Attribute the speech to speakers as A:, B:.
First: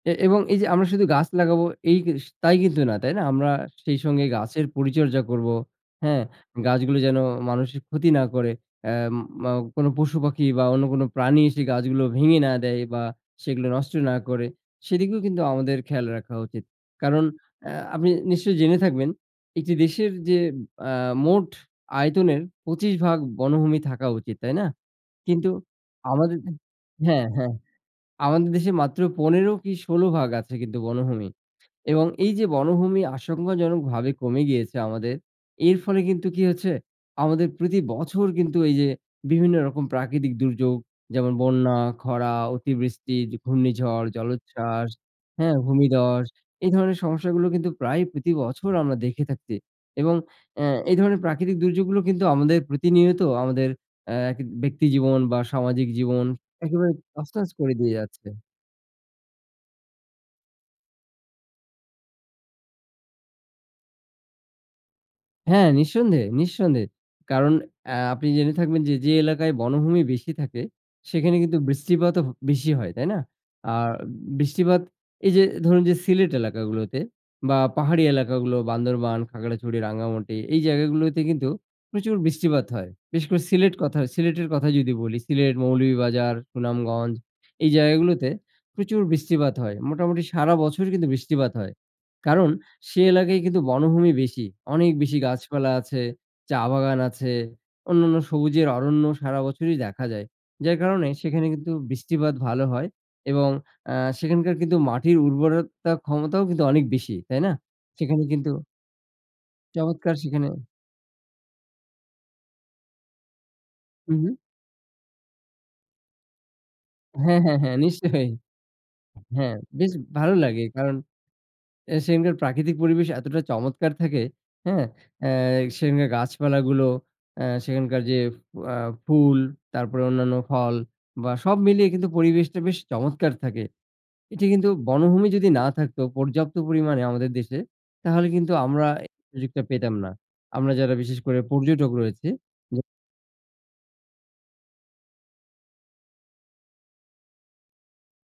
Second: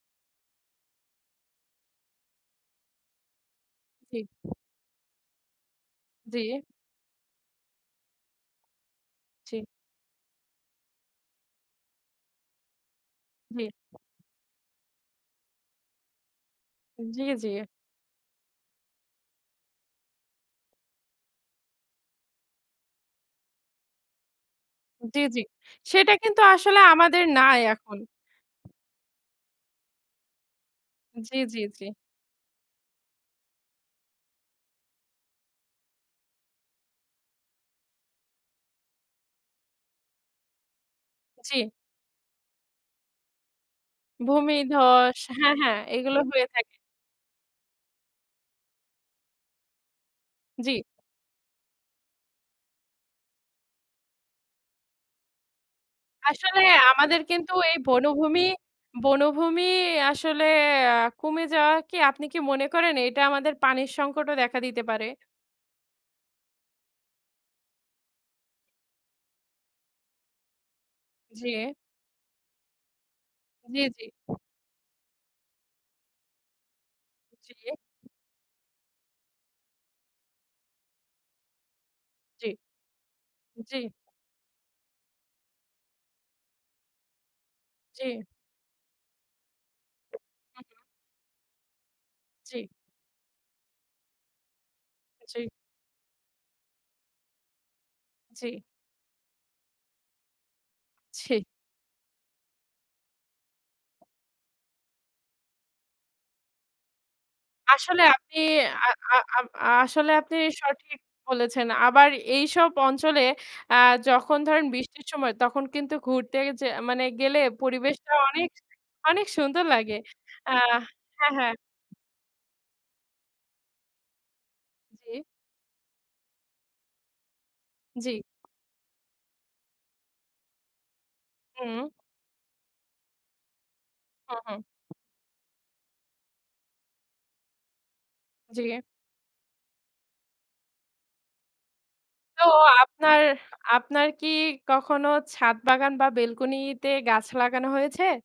A: এ এবং এই যে আমরা শুধু গাছ লাগাবো এই কিউস তাই কিন্তু না, তাই না? আমরা সেই
B: জি।
A: সঙ্গে গাছের পরিচর্যা করবো, হ্যাঁ?
B: জি।
A: গাছগুলো যেন মানুষের ক্ষতি না করে। অ্যা
B: জি।
A: মাও কোনো পশু পাখি বা অন্য কোন প্রাণী এসে গাছগুলো ভেঙে না দেয় বা সেগুলো
B: জি।
A: নষ্ট না করে। সেদিকেও কিন্তু আমাদের খেয়াল রাখা উচিত।
B: জি,
A: কারণ,
B: জি।
A: অ্যা আপনি নিশ্চয়ই জেনে থাকবেন, একটি দেশের যে অ্যা মোট আয়তনের ২৫ ভাগ বনভূমি থাকা উচিত, তাই না?
B: জি, জি।
A: কিন্তু
B: সেটা
A: আমাদের
B: কিন্তু আসলে আমাদের
A: হ্যাঁ, হ্যাঁ।
B: নাই এখন।
A: আমাদের দেশে মাত্র ১৫ কি, ১৬ ভাগ আছে কিন্তু বনভূমি।
B: জি, জি, জি।
A: এবং এই যে বনভূমি আশঙ্কাজনকভাবে কমে গিয়েছে আমাদের, এর ফলে কিন্তু কি হয়েছে? আমাদের, প্রতি বছর কিন্তু এই যে বিভিন্ন রকম প্রাকৃতিক দুর্যোগ যেমন,
B: জি।
A: বন্যা, খরা, অতিবৃষ্টি, ঝ ঘূর্ণিঝড়, জলোচ্ছ্বাস
B: ভূমিধ্বস
A: হ্যাঁ,
B: হ্যাঁ, হ্যাঁ। এগুলো
A: ভূমিধস,
B: হয়ে
A: এই
B: থাকে।
A: ধরনের সমস্যাগুলো কিন্তু প্রায় প্রতি বছর আমরা দেখে থাকছি। এবং অ্যা
B: জি।
A: এই ধরনের প্রাকৃতিক দুর্যোগগুলো কিন্তু আমাদের, প্রতিনিয়ত আমাদের অ্যা ব্যক্তিজীবন বা সামাজিক জীবন
B: আসলে
A: একেবারে
B: আমাদের
A: তছ-নছ
B: কিন্তু
A: করে
B: এই
A: দিয়ে যাচ্ছে।
B: বনভূমি, বনভূমি আসলে আ কমে যাওয়া কী, আপনি কী মনে করেন এটা আমাদের পানির সংকটও দেখা দিতে পারে?
A: হ্যাঁ। নিঃসন্দেহে, নিঃসন্দেহে। কারণ অ্যা আপনি জেনে থাকবেন যে, যে এলাকায় বনভূমি বেশি থাকে সেখানে কিন্তু
B: জি।
A: বৃষ্টিপাতও ব বেশি হয়, তাই না?
B: জি,
A: আর
B: জি।
A: বৃষ্টিপাত এই যে ধরুন যে, সিলেট এলাকাগুলোতে বা
B: জি।
A: পাহাড়ি এলাকাগুলো, বান্দরবান, খাগড়াছড়ি, রাঙ্গামাটি এই জায়গাগুলোতে কিন্তু প্রচুর
B: জি।
A: বৃষ্টিপাত হয়। বিশেষ করে সিলেট
B: জি।
A: কথা সিলেটের কথা যদি বলি। সিলেট, মৌলভীবাজার, সুনামগঞ্জ এই
B: জি।
A: জায়গাগুলোতে প্রচুর বৃষ্টিপাত হয়, মোটামুটি সারা
B: উহু।
A: বছর কিন্তু বৃষ্টিপাত হয়। কারণ
B: জি।
A: সে এলাকায় কিন্তু বনভূমি বেশি। অনেক বেশি
B: জি।
A: গাছপালা আছে, চা বাগান আছে, অন্যান্য
B: জি।
A: সবুজের অরণ্য সারা বছরই দেখা যায়। যার কারণে
B: জি।
A: সেখানে কিন্তু বৃষ্টিপাত ভালো হয় এবং আ সেখানকার কিন্তু মাটির উর্বরতা ক্ষমতাও কিন্তু অনেক বেশি, তাই না?
B: আসলে
A: সেখানে
B: আপনি,
A: কিন্তু
B: আ আ আ আসলে
A: চমৎকার
B: আপনি
A: সেখানেও
B: সঠিক বলেছেন। আবার এইসব অঞ্চলে, আ
A: হুম, হুম।
B: যখন ধরেন বৃষ্টির সময় তখন কিন্তু ঘুরতে যে, মানে গেলে
A: হ্যাঁ, হ্যাঁ, হ্যাঁ,
B: পরিবেশটা
A: নিশ্চয়ই।
B: অনেক, অনেক
A: হ্যাঁ,
B: সুন্দর
A: বেশ
B: লাগে।
A: ভালো
B: আ
A: লাগে। কারণ
B: হ্যাঁ, হ্যাঁ।
A: এ সেখানকার প্রাকৃতিক পরিবেশ এতটা চমৎকার থাকে, হ্যাঁ?
B: জি।
A: আ সেখানকার গাছপালাগুলো, অ্যা সেখানকার
B: জি।
A: যে, অ্যা ফুল তারপরে অন্যান্য ফল বা সব মিলিয়ে
B: উ
A: কিন্তু পরিবেশটা বেশ চমৎকার থাকে।
B: হুম,
A: এটি
B: হুম।
A: কিন্তু বনভূমি যদি না থাকতো পর্যাপ্ত পরিমাণে আমাদের দেশে, তাহলে কিন্তু
B: জি।
A: আমরা এ সুযোগটা পেতাম না। আমরা যারা বিশেষ করে পর্যটক রয়েছি।
B: তো
A: [unintelligible]
B: আপনার, আপনার কী কখনো ছাদবাগান বা বেলকনিতে গাছ লাগানো হয়েছে?